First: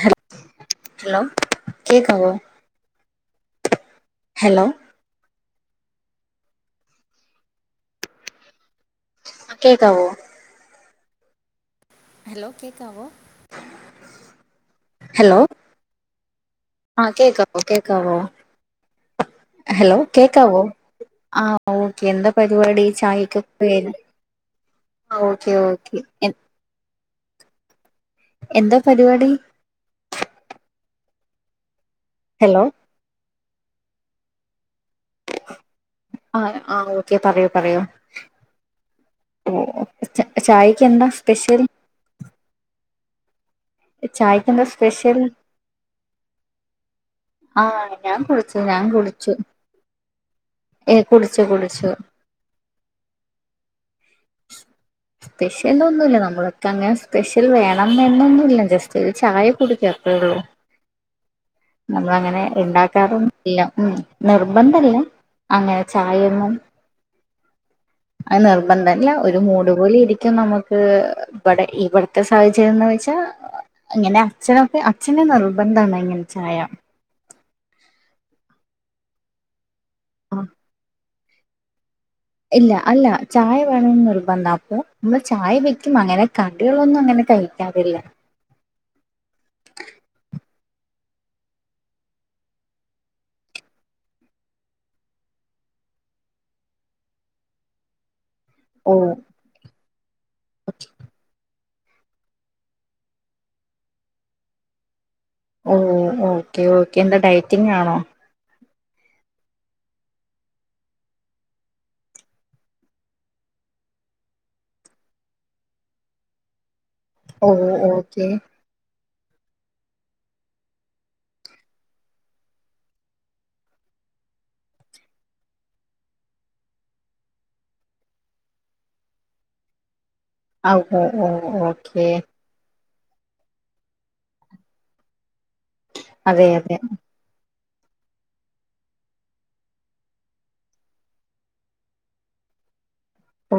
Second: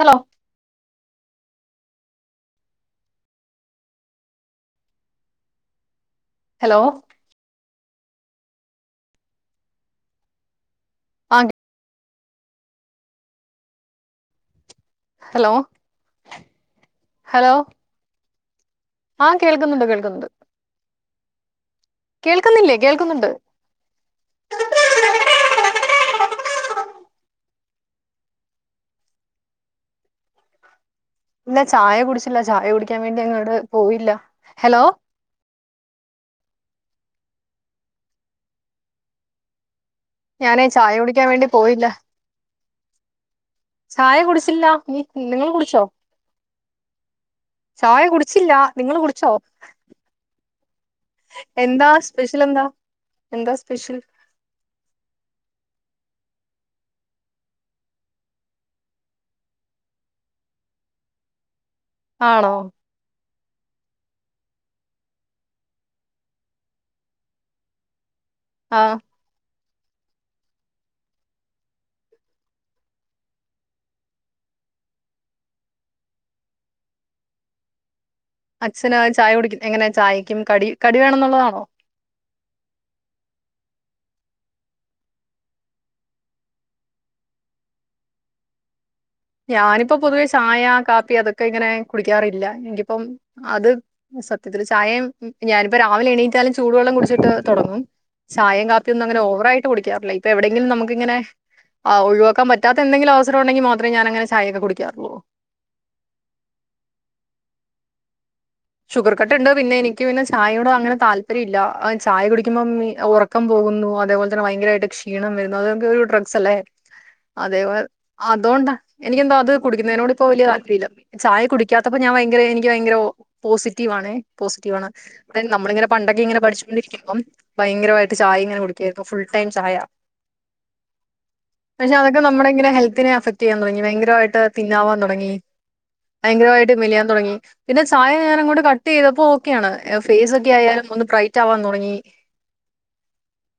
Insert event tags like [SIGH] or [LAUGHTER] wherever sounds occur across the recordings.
Hello hello കേക്കാവോ hello hello ആ കേക്കാവോ ആ ഹലോ കേക്കാവോ ഹലോ ആ ഹലോ കേക്കാവോ കേക്കാവോ ആ കേൾക്കുന്നുണ്ട് ഹലോ കേൾക്കുന്നുണ്ട് കേക്കാവോ ആ ഓക്കെ എന്താ കേൾക്കുന്നില്ലേ പരിപാടി കേൾക്കുന്നുണ്ട് ചായക്ക് ഇപ്പൊ കേൾക്കാം അ ഓക്കെ ഓക്കെ എന്താ പരിപാടി ഇല്ല ചായ കുടിച്ചില്ല ഹലോ ചായ കുടിക്കാൻ വേണ്ടി അങ്ങോട് പോയില്ല ഹലോ ആ ആ ഓക്കെ പറയൂ പറയൂ ഓ ച്ച ഞാനേ ചായക്ക് ചായ എന്താ കുടിക്കാൻ വേണ്ടി സ്പെഷ്യൽ പോയില്ല ചായ ചായക്ക് എന്താ കുടിച്ചില്ല നി സ്പെഷ്യൽ നിങ്ങള് കുടിച്ചോ ആ ചായ ഞാൻ കുടിച്ചില്ല കുടിച്ചു ഞാൻ നിങ്ങള് കുടിച്ചു കുടിച്ചോ ഏ കുടിച്ചു എന്താ കുടിച്ചു സ്പെഷ്യല് എന്താ? എന്താ സ്പെഷ്യൽ? സ്പെഷ്യൽ എന്താ ഒന്നുമില്ല നമ്മളൊക്കെ അങ്ങനെ സ്പെഷ്യൽ വേണം എന്ന് ഒന്നുമില്ല ജസ്റ്റ് ഒരു ചായ കൂടിക്കത്രേയുള്ളൂ നമ്മള് അങ്ങനെ ആണോ ഉണ്ടാക്കാറ് ഒന്നും ഇല്ല ഉം നിർബന്ധല്ല അങ്ങനെ ചായയൊന്നും അത് ആ നിർബന്ധല്ല ഒരു മൂഡ് അതുപോലെ ഇരിക്കും നമുക്ക് ഇവിടെ ഇവിടുത്തെ സാഹചര്യംന്ന് വെച്ചാൽ ഇങ്ങനെ അച്ഛനൊക്കെ അച്ഛന് നിർബന്ധമാണ് ഇങ്ങനെ ചായ അച്ഛന് ചായ കുടിക്കും എങ്ങനെയാ ചായക്കും കടി കടി വേണം എന്നുള്ളതാണോ ഇല്ല അല്ല ചായ വേണംന്ന് നിർബന്ധം അപ്പൊ നമ്മള് ചായ വെക്കും അങ്ങനെ കടികളൊന്നും അങ്ങനെ കഴി ക്കാറില്ല ഞാനിപ്പോ പൊതുവെ ചായ കാപ്പി അതൊക്കെ ഇങ്ങനെ കുടിക്കാറില്ല ഇനിപ്പം അത് സത്യത്തില് ചായയും ഞാനിപ്പോ രാവിലെ എണീറ്റാലും ചൂടുവെള്ളം കുടിച്ചിട്ട് തുടങ്ങും ചായേം കാപ്പിയും ഓ ഒന്നും അങ്ങനെ ഒവറായി ട്ട് കുടിക്കാറില്ല ഇപ്പോ എവിടെങ്കിലും നമുക്ക് ഇങ്ങനെ ആഹ് ഒഴിവാക്കാൻ പറ്റാത്ത എന്തെങ്കിലും അവസരം ഉണ്ടെങ്കിൽ മാ ഇപ്പം ഞാനങ്ങനെ ചായയൊക്ക കുടിക്കാറുള്ളൂ ഓ ഓക്കെ ഓക്കെ എന്താ ഡയറ്റിങ് ആണോ ഷുഗർ കട്ട് ഉണ്ട് പിന്നെ എനിക്ക് പിന്നെ ചായയോട് അങ്ങനെ താല്പര്യം ഇല്ല ചായ കുടിക്കുമ്പോ ഉറക്കം പോകുന്നു അതേപോലെ തന്നെയങ്കരമായിട്ട് ക്ഷീണം വരുന്നു അതൊക്കെ ഒരു ഡ്രഗ്സ്സല്ലേ ഓ അതെ ഓക്കെ അതോണ്ട് എനിക്കെന്തോ അത് കുടിക്കുന്നതിനോട് ഇപ്പോ വല്ല്യ താല്പര്യമില്ല ചായ കുടിക്കാത്തപ്പോ ഞാൻ ഭയങ്കര എനിക്ക് ഭയങ്കര ഒ പോസിറ്റീവ് ആണേ പോസിറ്റീവ് ആണ് അത് നമ്മളിങ്ങനെ പണ്ടൊക്കെ ഇങ്ങനെ പഠിച്ചോണ്ടിരിക്കുമ്പം ഭയങ്കരമായിട്ട് ചായ ഇങ്ങനെ കുടിക്കുവായിരുന്നു ഫുൾ ടൈം ചായ ആ ഓ ഓ പക്ഷെ ഓക്കെ അതൊക്കെ നമ്മടെ ഇങ്ങനെ ഹെൽ ത്തിനെ അഫക്ട് ചെയ്യാൻ തുടങ്ങി ഭയങ്കരമായിട്ട് തിന്നാവാൻ തുടങ്ങി അതെ ഭയങ്കരമായിട്ട് അതെ മെലിയാൻ തുടങ്ങി പിന്നെ ചായ ഞാനങ്ങോട്ട് കട്ട് ചെയ്തപ്പോ ഓക്കെയാണ് ഫേസ് ഒക്കെ ആയാലും ഒന്ന് ബ്രൈറ്റ് ആവാൻ തുടങ്ങി ഓ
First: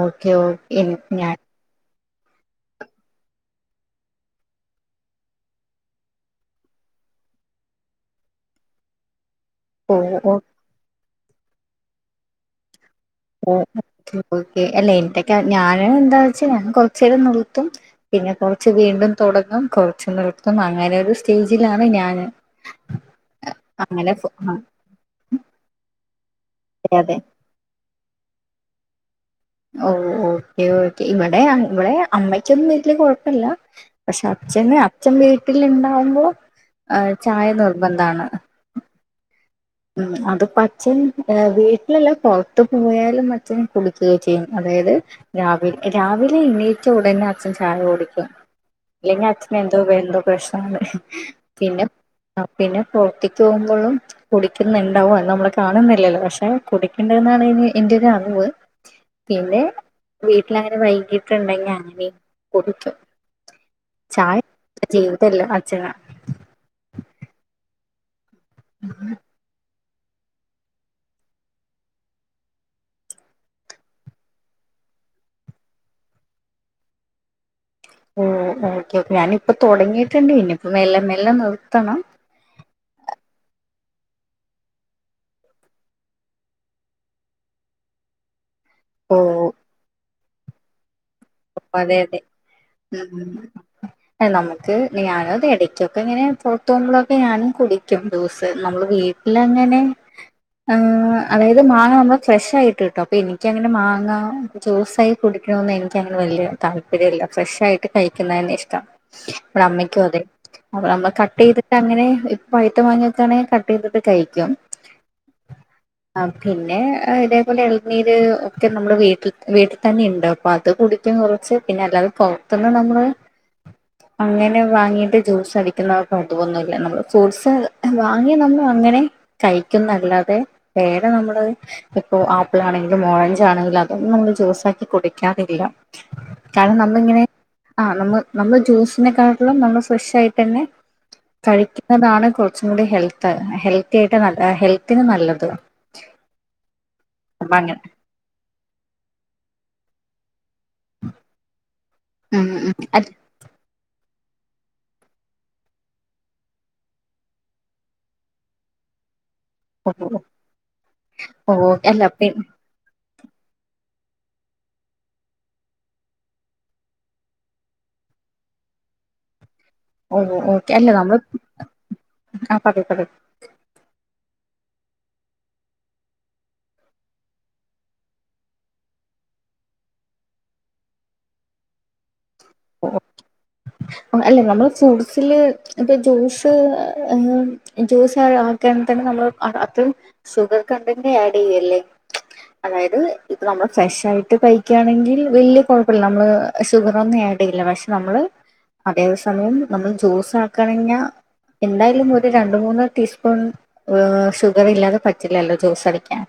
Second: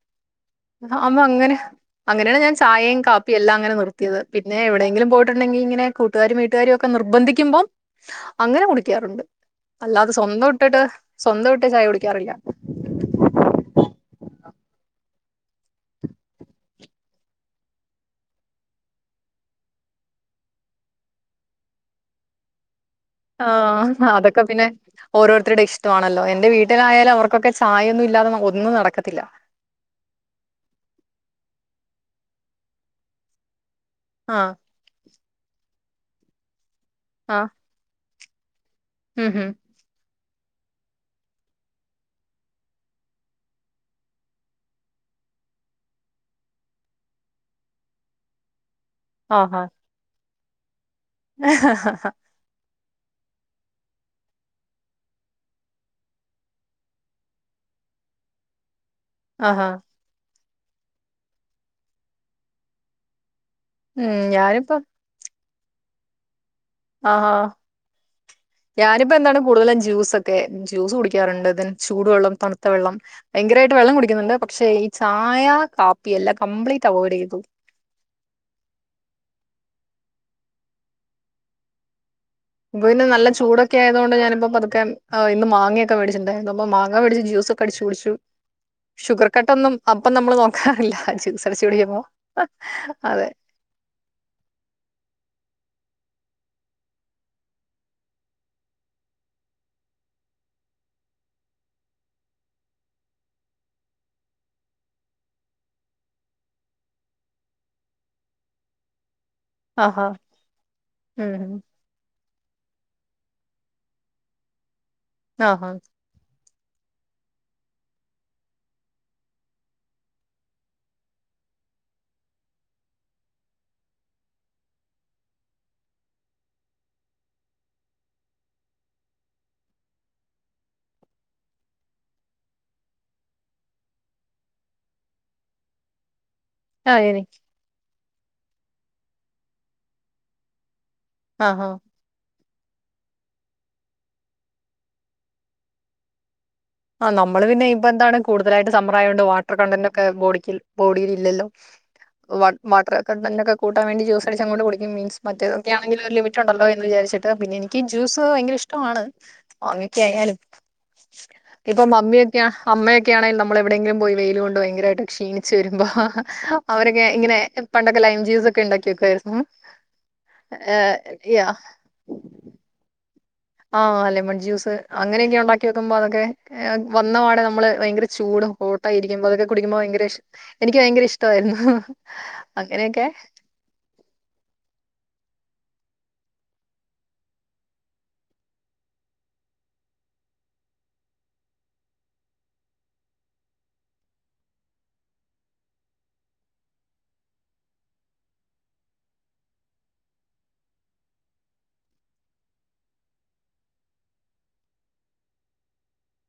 ഓക്കേ ഓ എനി- അമ്മ ഞാൻ അങ്ങനെ അങ്ങനെയാണ് ഞാൻ ചായയും കാപ്പിയെല്ലാം അങ്ങനെ നിർത്തിയത് പിന്നെ എവിടെങ്കിലും പോയിട്ടുണ്ടെങ്കിൽ ഇങ്ങനെ കു കൂട്ടുകാരും വീട്ടുകാരും ഒക്കെ നിർബന്ധിക്കുമ്പോ അങ്ങനെ കുടിക്കാറുണ്ട് ഓ അല്ലാതെ ഓ സ്വന്തം ഇട്ടിട്ട് സ്വന്തം ഇട്ട് ചായ കുടിക്കാറില്ല ഓ ഓക്കെ ഓക്കെ അല്ല എന്റൊക്കെ ഞാന് എന്താ വെച്ചാ ഞാൻ കൊറച്ചു നേരം നിർത്തും പിന്നെ കൊറച്ച് വീണ്ടും തുടങ്ങും കുറച്ച് നിർത്തും അങ്ങനെ ഒരു സ്റ്റേജിലാണ് ഞാന് ആഹ് അങ്ങനെ ഫോ അതൊക്കെ ആഹ് പിന്നെ ഓരോരുത്തരുടെയും ഇഷ്ടമാണല്ലോ എന്റെ അതെ വീട്ടിലായാലും അതെ അവർക്കൊക്കെ ചായയൊന്നും ഇല്ലാതെ ഒന്നും നടക്കത്തില്ല ഓ ഓക്കെ ഓക്കെ ഇവിടെ ഇവിടെ അമ്മയ്ക്കൊന്നും വീട്ടില് കൊഴപ്പില്ല പക്ഷെ ആഹ് അച്ഛന് അച്ഛൻ വീട്ടിൽ ഇണ്ടാവുമ്പോ ചായ ആഹ് നിർബന്ധാണ് [UNINTELLIGIBLE] ഉം അതിപ്പൊ അച്ഛൻ വീട്ടിലല്ല പുറത്ത് പോയാലും അച്ഛന് കുടികൊക്കെ ചെയ്യും അതായത് രാവില രാവിലെ എണീറ്റ ഉടനെ അച്ഛൻ ചായ കുടിക്കും അല്ലെങ്കിൽ അച്ഛന് ആഹാ എന്തോ വേറെന്തോ പ്രശ്നൊണ്ട് [UNINTELLIGIBLE] ആഹ് പിന്നെ പുറത്തേക്ക് പോകുമ്പോഴും കുടിക്കുന്നുണ്ടാവോ അത് നമ്മള് കാണുന്നില്ലല്ലോ പക്ഷെ കുടിക്കുണ്ട്ന്നാണ് നി എന്റെ ഒരറിവ് പിന്നെ ആഹാ വീട്ടില് അങ്ങനെ വൈകീട്ടുണ്ടെങ്കി അങ്ങനേം കുടിക്കും ഉം ചായ ഞാനിപ്പം [UNINTELLIGIBLE] ആഹ് ഞാനിപ്പോ എന്താണ് കൂടുതലും ജ്യൂസൊക്കെ ജ്യൂസ് കുടിക്കാറുണ്ട് ദേൻ ചൂടുവെള്ളം തണുത്ത വെള്ളം ഭയങ്കരായിട്ട് വെള്ളം കുടിക്കുന്നുണ്ട് പക്ഷേ ഈ ചായ കാപ്പി എല്ലാം കംപ്ലീറ്റ് അവോയ്ഡ് ചെയ്തു ഉം ഓക്കെ ഓക്കെ ഞാനിപ്പൊ തുടങ്ങിയിട്ടുണ്ടേനു ഇനീപ്പോ മെല്ലെ മെല്ലെ നിർത്തണം പിന്നെ നല്ല ചൂടൊക്കെ ആയത് കൊണ്ട് ഞാനിപ്പോ പതുക്കെ ഇന്ന് മാങ്ങയൊക്കെ മേടിച്ചിട്ടുണ്ടായിരുന്നു അപ്പൊ മാങ്ങ മേടിച്ച് ജ്യൂസ് അടിച്ചു കുടിച്ചു ഓ ഷുഗർ കട്ടൊന്നും അപ്പം നമ്മൾ നോക്കാറില്ല ജ്യൂസ് അടിച്ച് അതെ കുടിക്കുമ്പോ അതെ ഉം അതെ നമുക്ക് ഞാന് അത് ഇടയ്ക്കൊക്കെ ഇങ്ങനെ പുറത്ത് പോകുമ്പോഴൊക്കെ ഞാനും കുടിക്കും ജ്യൂസ് നമ്മള് വീ ട്ടിലങ്ങനെ ആഹ് അതായത് മാങ്ങ നമ്മള് ഫ്രഷ് ആയിട്ട് കിട്ടും അപ്പൊ എനിക്കങ്ങനെ മാങ്ങ ജ്യൂസായി കുടിക്കണന്ന് എനിക്കങ്ങനെ വലിയ താല്പര്യമില്ല ഫ്രഷായിട്ട് കഴിക്കുന്നന്നെ ഇഷ്ടം ഇവടെ അമ്മയ്ക്കും ആഹാ. അതെ അപ്പ നമ്മൾ ഉം കട്ട് ഉം. ചെയ്ത് അങ്ങനെ പഴുത്ത മാങ്ങക്കാണെങ്കിൽ കട്ട് ചെയ്തിട്ട് കഴിക്കും ആഹ് ആ പിന്നെ ഇതേപോലെ ഇളനീര് ഒക്കെ നമ്മുടെ വീട്ടിൽ വീട്ടിൽ തന്നെ ഇണ്ട് അ അത് കുടിക്കും കുറച്ച് പിന്നെ അല്ലാതെ പൊറത്തുന്ന് നമ്മള് അങ്ങനെ വാങ്ങിയിട്ട് ജ്യൂസ് അടിക്കുന്നവർക്ക് തോന്നൂലാ നമ്മള് ഫ്രൂട്സ് വാങ്ങിയാ ന്നന്നു അങ്ങനെ കഴിക്കുന്നല്ലാതെ വേറെ നമ്മള് ഇപ്പൊ ആപ്പിളാണെങ്കിലും ഓറഞ്ച് ആണെങ്കിലും അതൊന്നും നമ്മള് ജ്യൂസാക്കി കുടിക്കാതെ ഇല്ല കാരണം ആ നമ്മളിങ്ങനെ എനി ആഹ് നമ്മ് നമ്മ് ജ്യൂസിനെക്കാട്ടിലും നമ്മള് ഫ്രഷ് ആയിട്ടന്നെ ആഹാ. കഴിക്കും അതാണ് കുറച്ചും കൂടി ഹെൽത്ത് ഹെൽത്തി ആയിട്ട് ഹെൽത്തിന് നല്ലത് ആഹ്‌ നമ്മള് അപ്പ പിന്നെ അങ്ങനെ ഇപ്പൊ എന്താണ് കൂടുതലായിട്ട് സമ്മർ ആയോണ്ട് വാട്ടർ കണ്ടന്റോക്കെ ബോഡിക്കിൽ ബോഡില് ഇല്ലല്ലോ വാ ഉം ഉം വാട്ടറ് അല്ല കണ്ടന്റോക്കെ കൂട്ടാൻവേണ്ടി ജ്യൂസ് അടിച്ച് അങ്ങോട്ട് കുടിക്കും മീൻസ് മറ്റേതൊക്കെയാണങ്കില് ഒരു ലിമിറ്റുണ്ടല്ലൊ എന്ന് വിചരിച്ചിട്ട് പിന്നെ എനിക്ക് ജ്യൂസ്‌ ഭയങ്കര ഇഷ്ടമാണ് ഓമക്ക്യ ആയാലും ഓ ഓ ഇപ്പൊ അല്ല മമ്മി പി യൊക്യാ അമ്മെയൊക്കൊയാണെൽ നമ്മൾ എവിടെയെങ്കിലും പോയി വെയില് കൊണ്ട് ഭയങ്കരായിട്ട് ക്ഷീണിച്ച് വരുമ്പോ അവരൊക്കെ ഇങ്ങനെ എ പണ്ടൊക്കെ ലൈം ജ്യൂസ് ഒക്കെ ഇണ്ടാക്കി വെക്കായിരുന്നു ഓ ഓക്കെല്ലേ നമ്മള് ആ പറയ് പറയ് ആഹ് ലെമൺ ജ്യൂസ് അങ്ങനെയൊക്കെ ഉണ്ടാക്കി വെക്കുമ്പോ അതൊക്കെ വന്നപാടെ നമ്മള് ഭയങ്കര ചൂടും ഹോട്ടായിരിക്കുമ്പോ അതൊക്കെ കുടിക്കുമ്പോ ഭയങ്കര എനിക്ക് ഭയങ്കര ഇഷ്ടായിരുന്നു അങ്ങനെയൊക്കെ അല്ല നമ്മള് ഫ്രൂട്സില് ഇപ്പ ജ്യൂസ് ജ്യൂസ് ആകാണ് തന്നെ നമ്മൾ അത് സുഗർ കൺടെന്റ് ആഡ് യ്യല്ലേ അതായത് ഇപ്പൊ നമ്മള് ഫ്രഷായിട്ട് കഴിക്കയാണെങ്കിൽ വെല്യേ കൊഴപ്പില്ല നമ്മള് സുഗറൊന്നും ആഡ് എയില്ല പക്ഷെ നമ്മള് അതേ സമയം നമ്മൾ ജ്യൂസ് ആക്കണഞ്ഞ എന്തായാലും ഒരു രണ്ടു മൂന്ന് ടീസ്പൂൺ അഹ് ഷുഗറില്ലാതെ പറ്റില്ലല്ലോ ജ്യൂസ് അടിക്കാൻ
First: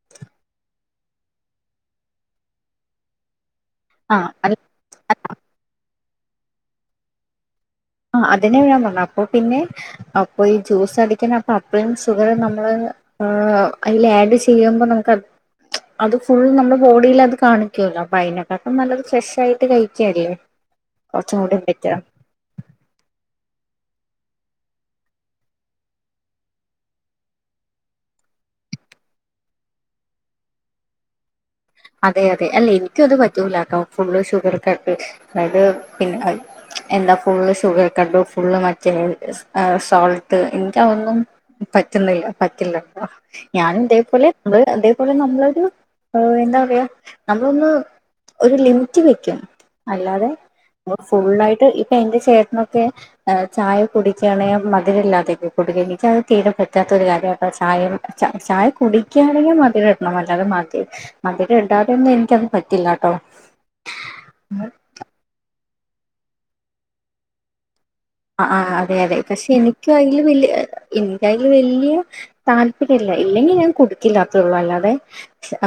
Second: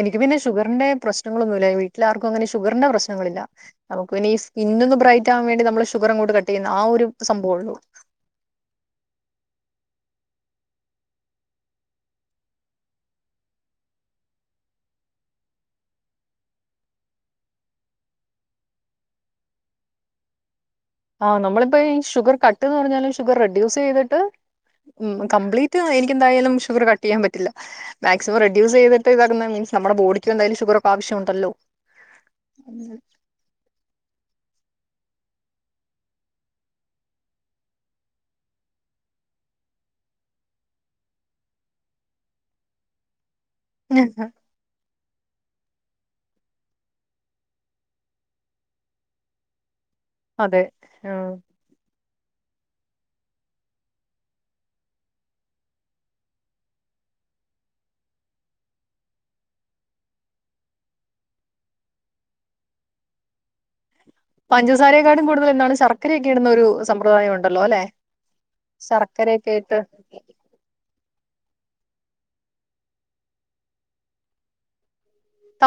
എനിക്ക് പിന്നെ ഷുഗറിന്റെ പ്രശ്നങ്ങളൊന്നുല്ല വീട്ടില് ആർക്കും അങ്ങനെ ഷുഗറിന്റെ പ്രശ്നങ്ങളില്ല നമുക്ക് ആ പിന്നെ ഈ അല്ല, സ്കിന്നൊന്ന് ബ്രൈറ്റാവാൻ വേണ്ടി നമ്മള് ഷുഗറങ്ങോട്ട് കട്ടെയ്യിന്ന ആ ഒരു സംഭവൊള്ളൂ ആ അതിന്നെ ഞാൻ പറഞ്ഞെ അപ്പൊ പിന്നെ അപ്പൊ ഈ ജ്യൂസ് അടിക്കണ അപ്പൊ അത്രി ഷുഗറ് നമ്മള് ആഹ്‌ അയില് ആഡ് ചെയ്യുമ്പോ നമുക്ക് അത് ഫുള്ളും നമ്മൾ ബോഡീലത് കാണിക്കോല്ലോ അയിനേക്കാട്ടും നല്ലത് ഫ്രഷായിട്ട് കഴിക്കല്ലേ ആഹ് കുറച്ചും കൂടി നമ്മളിപ്പോ ഈ ബെറ്റർ ഷുഗർ കട്ട് എന്ന് പറഞ്ഞാലും ഷുഗർ റെഡ്യൂസ് ചെയ്തിട്ട് മ് കംപ്ലീറ്റ് എനിക്ക് എന്തായാലും ഷുഗർ കട്ട് ചെയ്യാൻ പറ്റില്ല മാക്സിമം റെഡ്യൂസ് ചെയ്തിട്ട് ഇതാക്കുന്ന മീൻസ് നമ്മടെ ബോഡിക്ക് എന്തായാലും ഷുഗറൊക്കെ ആവശ്യണ്ടല്ലോ അതെ അതെ അല്ല എനിക്കും അത് പറ്റൂലാട്ടോ ഫുള്ള് ഷുഗർ കട്ട് അത് പിന്നെ എന്നാ ഫുള്ള് ഷുഗർ കട്ടും ഫുള്ള് മറ്റേ സോൾട്ട് എന്താ ഒന്നും പറ്റുന്നില്ല പറ്റില്ലട്ടോ ഞാനും ഇതേപോലെ നമ്മള് ഇതേപോലെ നമ്മളൊരു എന്താ നമ്മളൊന്ന് ഒരു ലിമിറ്റ് വെക്കും അല്ലാതെ അതെ ആഹ് ഫുള്ളായിട്ട് ഇപ്പെന്റെ ചേട്ടനൊക്കെ ഏഹ് ചായ കുടിക്കാണേ മധിരല്ലാതെ ഒകെ കുടിക്ക എനിക്ക് അത് തീരെ പറ്റാത്ത ഒരു കാര്യാട്ടോ ചായയു ച ചായ കുടിക്കാണെങ്കി മധിരടണം അല്ലാതെ മധി മധി രണ്ടാതൊന്നു ഇൻക്കത് പറ്റില്ലാട്ടോ പഞ്ചസാരയെക്കാട്ടിം കൂടുതല് എന്താണ് ശർക്കരൊക്കെ ഇടുന്നൊരു സമൃദായം ഉണ്ടല്ലോ അല്ലെ അഹ് അഹ് അതെ യതെ പക്ഷെ ശർക്കരയൊക്കെ ഇട്ട് ഇനിക്കയ്ല് വെല്യേ എഹ് ഇൻക്കയ്ല് വെല്യേ താൽപര്യല്ല ഇല്ലെങ്കി ഞാൻ കൊട്ക്കില്ലാ അത്രള്ളൂ അല്ലാതെ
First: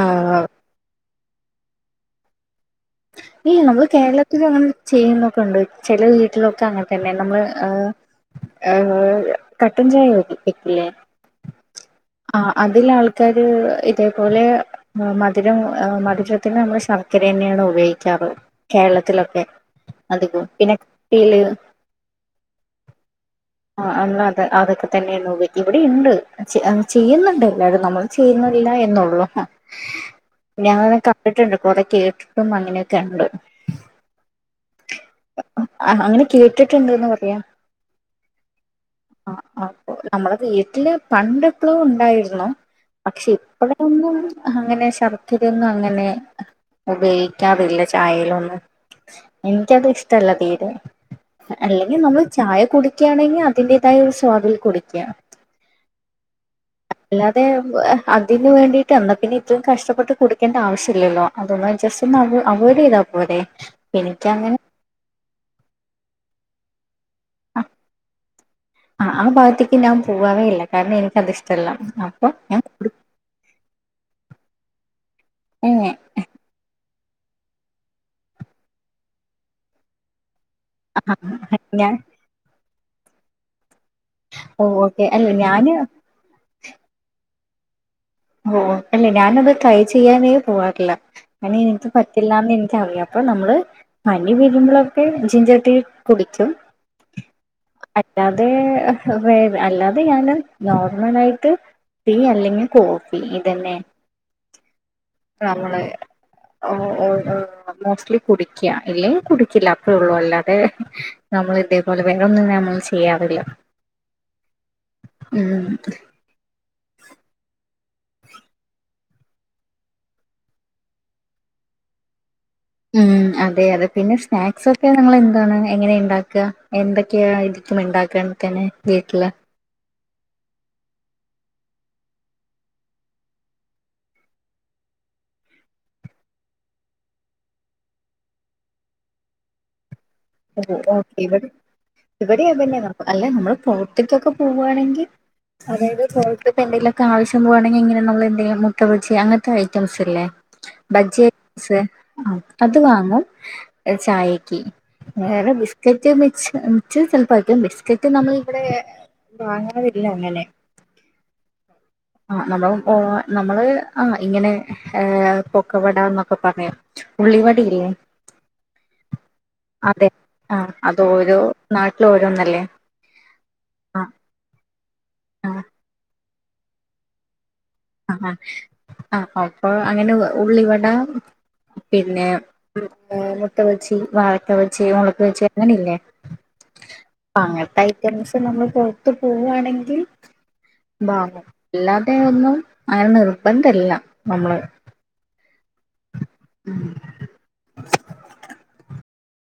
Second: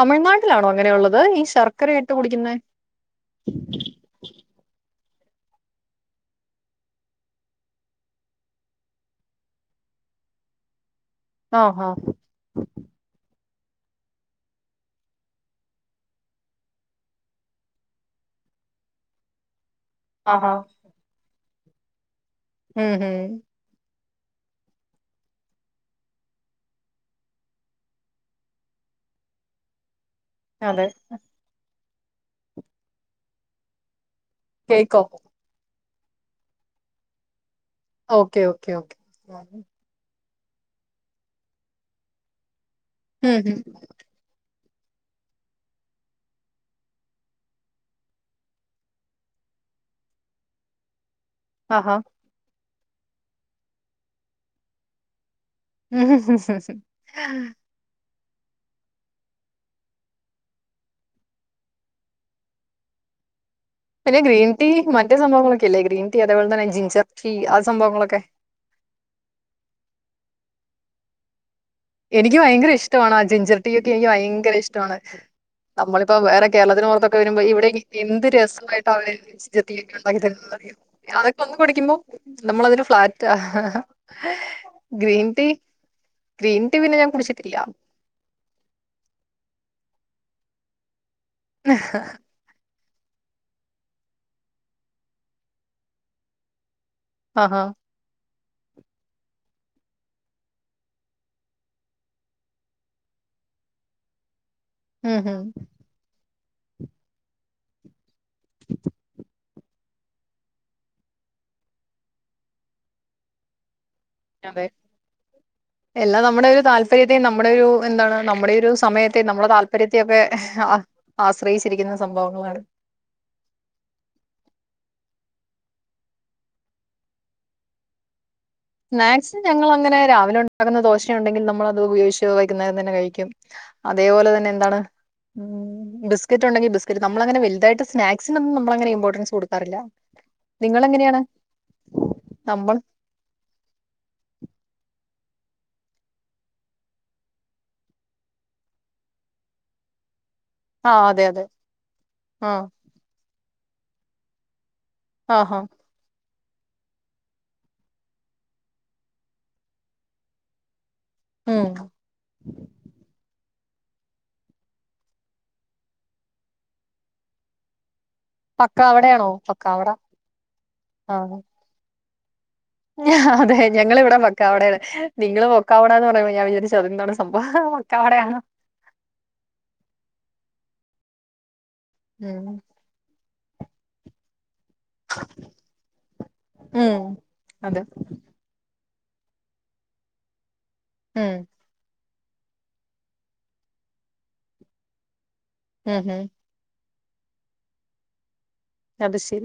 ആ അങ്ങനെയുള്ളത് ഈ ശർക്കരയിട്ട് കുടിക്കിന്നെ [UNINTELLIGIBLE] നമ്മള് കേരളത്തിലും അങ്ങനെ ചെയ്യുന്നൊകൊണ്ട് ചെല വീട്ടിലൊക്കെ അങ്ങൻ തെന്നെ നമ്മള് ഏഹ് ഏഹ് കട്ടൻ ചായ വെക്കൂല്ലേ ഓഹ് ഹോ ആഹ്‌ അതിലാൾക്കാര് ഇതേപോലെ ഏഹ്‌ മധിരം ഏഹ് മധിരത്തി നമ്മള് ശർക്കരന്ന്യെണ് ഉപയ് ക്കാര് കേരളത്തിലൊക്കെ അതികോം ആഹാ പിന്നെ [UNINTELLIGIBLE] ഉം ഹ് ആഹ്‌ അന്ന് അത് അതൊക്കെ തെന്നെന്നുപയോ ഇവടിണ്ട് ചെ ഏഹ് ചെയ്യ്ന്ന്ണ്ടെല്ലരും നമ്മള് ചെയ്യ്ന്ന്ല്ല എന്നൊള്ളൂ ഞാ അതെ [UNINTELLIGIBLE] കണ്ടിട്ടിണ്ട് കൊറേ കേട്ടിട്ടും അങ്ങനെയൊക്കെണ്ട് കേക്കോ അഹ് അങ്ങനെ കേട്ടിട്ടിണ്ട്ന്ന് പറയാ ഓക്കേ ഓക്കേ ഓക്കേ ആ [UNINTELLIGIBLE] അപ്പൊ നമ്മളെ വീട്ടില് പണ്ടെപ്പളോ ഉണ്ടായിരുന്നു പക്ഷെ ഉം ഹും ഇപ്പളൊന്നും അങ്ങനെ ശർക്കരൊന്നും അങ്ങനെ ഉപയോഗിക്കാറില്ല ചായയിലൊന്നും ഇൻക്കത് ഇഷ്ടല്ല തീരെ ആഹാ അല്ലെങ്കി നമ്മള് ചായ കുടിക്ക്യാണെങ്കി അതിന്റേതായ ഒരു സ്വാദിൽ കുടിക്ക്യാ. അല്ലാതെ [UNINTELLIGIBLE] അതിന് വേണ്ടിട്ട് എന്നാ പിന്നെ ഇത്രയും കഷ്ടപ്പെട്ട് കുടിക്കേണ്ട ആവശ്യലല്ലോ അതൊന്ന് ജസ്റ്റ് നവോ അവോയ്ഡെയ്ത പൊരെ പിന്നെ ഗ്രീൻ റ്റീ മറ്റേ സംഭവങ്ങളൊക്കെല്ലേ ഗ്രീൻ റ്റീ അതെപോലെ തന്നെ ജിഞ്ചർ റ്റീ ആ സംഭവങ്ങളൊക്കെ ആഹ് ആ ഭാഗത്തേക്ക് ഞാൻ പോവാറേ ഇല്ല കാരണം ഇൻക്കതിഷ്ടല്ല. എനിക്ക് ഭയങ്കര ഇഷ്ടമാണ് ആ ജിഞ്ചർ റ്റീയൊക്കെ എനിക്ക് ഭയങ്കര ഇഷ്ടമാണ് ഏ നമ്മള് പ്പൊ വേറെ കേരളത്തിന് പൊറത്തൊക്കെ വെരുമ്പോ ഇവിടെ നി എന്ത് രസമായിട്ട അവര് ജിഞ്ചർ റ്റീ ഉണ്ടാക്കി തരുന്നത് അറിയൊ അതൊക്കൊന്ന് കുടിക്കുമ്പോ ഞാൻ നമ്മളതില് ഫ്ലാറ്റാ ഓ ഓക്കെ അല്ല ഗ്രീൻ റ്റീ ഞാന് ഗ്രീൻ റ്റീ പിന്നെ ഞാൻ കുടിച്ചിട്ടില്ല. ഓഹ് അല്ലെ ഞാനത് ട്രൈ ചെയ്യാനേ പോവാറില്ല കാരണം ഇൻക്ക് പറ്റില്ലാന്നെനിക്കറിയാം. ഇപ്പൊ നമ്മള് പനി വീരുമ്പളൊക്കെ ജിഞ്ചർ റ്റീ കുടിക്കും അഹാ അല്ലാതെ വേ അല്ലാതെ ഞാന് നോർമലായിട്ട് റ്റീ അല്ലെങ്കിൽ കോഫി ഇതെന്നെ ഉം ഉം നമ്മള് ഏഹ് ഏഹ് ഏഹ് മോസ്റ്റ്ലി കുടിക്ക്യാ ഇല്ലെങ്കി കുടി കില്ല അത്രൊള്ളൂ അല്ലാതെ നമ്മള് ഇതേപോലെ വേറൊന്നും നമ്മൾ ചെയ്യാറില്ല. അതെ ഉം എല്ലാം നമ്മുടെ ഒരു താല് പര്യത്തെയും നമ്മളൊരു എന്താണ് നമ്മടെ ഒരു സമയത്തെയും നമ്മടെ താല്പര്യത്തെയും ഒക്കെ ആ ആശ്രയിച്ചിരിക്കുന്ന സംഭവങ്ങളാണ്. ഉം അതെ യതെ പിന്നെ സ്നാക്സൊക്കെ ഞങ്ങള് എന്താണ് എങ്ങനെണ്ടാക്ക എന്തൊക്ക്യ ഇത് ത്തുമ്ണ്ടാക്കാൻ തന്നെ വീട്ടില് സ്നാക്സ് ഞങ്ങളങ്ങനെ രാവിലെ ഉണ്ടാകുന്ന ദോശ ഉണ്ടെങ്കിൽ നമ്മളത് ഉപയോഗിച്ച് വൈക്കുന്നേരം തന്നെ കഴിക്കും. അതേപോലെ തന്നെ എന്താണ് ഉം ബിസ്ക്കറ്റ് ഉണ്ടെങ്കിൽ ബിസ്ക്കറ്റ് നമ്മളങ്ങനെ വലതായിട്ട് സ്നാക്സിനൊന്നും നമ്മളങ്ങന ഇമ്പോർട്ടൻസ് കൊടുക്കാറില്ല ഓ ഓക്കെ നിങ്ങളെങ്ങനെയാണ് ഇവിടെ നമ്മൾ ഇവിടെയാന്നെ അല്ല നമ്മള് പോർത്തേക്കൊക്കെ പോവുവാണെങ്കി അതായത് പൊറത്തിപ്പോ എന്തെങ്കലൊക്കെ ആവശ്യം പോകുവാണെങ്കിൽ ഇങ്ങനെ നമ്മള് എന്തെങ്കിലും മുട്ടബജി അങ്ങനത്തെ ഐറ്റംസ് ഇല്ലേ ആ അതെ ബജ്ജീ അതെ ഐറ്റംസ് ആ അത് വാങ്ങും ചായക്ക് വേറെ ആഹാ ബിസ് ബിസ്കറ്റ് മിച് മിചറ് ചിലപ്പായിരിക്കും ബിസ്കറ്റ് നമ്മള് ഇവിടെ വാങ്ങാറില്ല അങ്ങനെ ഉം ആഹ് നമ്മളും നമ്മള് ആഹ് ഇങ്ങനെ പൊക്കവട എന്നൊക്കെ പറയും ഉള്ളിവടയില്ലേ പക്കാവടയാണോ പക്കാവട അതെ ആഹ് അത് ആ ഓരോ നാട്ടില് ഓരോന്നല്ലേ അതെ ഞങ്ങള ആ ഇവിടെ പക്കാവടേണ് നിങ്ങള് ആ പൊക്കാവടാന്ന് പറയുമ്പോൾ ഞാൻ വിരിജാരിച് അതെന്താണ് സംഭവം ആഹ് പക്കാവടയാണോ ആഹ് അപ്പൊ അങ്ങനെ ഉള്ളിവട പിന്നെ ഉം മുട്ടബജി വാഴ മുട്ട ബജി മുളക് ബജി അങ്ങനെയില്ലേ ഉം അങ്ങനത്തെ അതെ അയ്റ്റംസ് ഇപ്പൊ നമ്മൾ പുറത്ത് പോവാണെങ്കിൽ ഉം വാങ്ങും അല്ലാതെ ഒന്നും അങ്ങനെ നിർബന്ധല്ല നമ്മള് ഉം ഉം ഉം അത് ശരി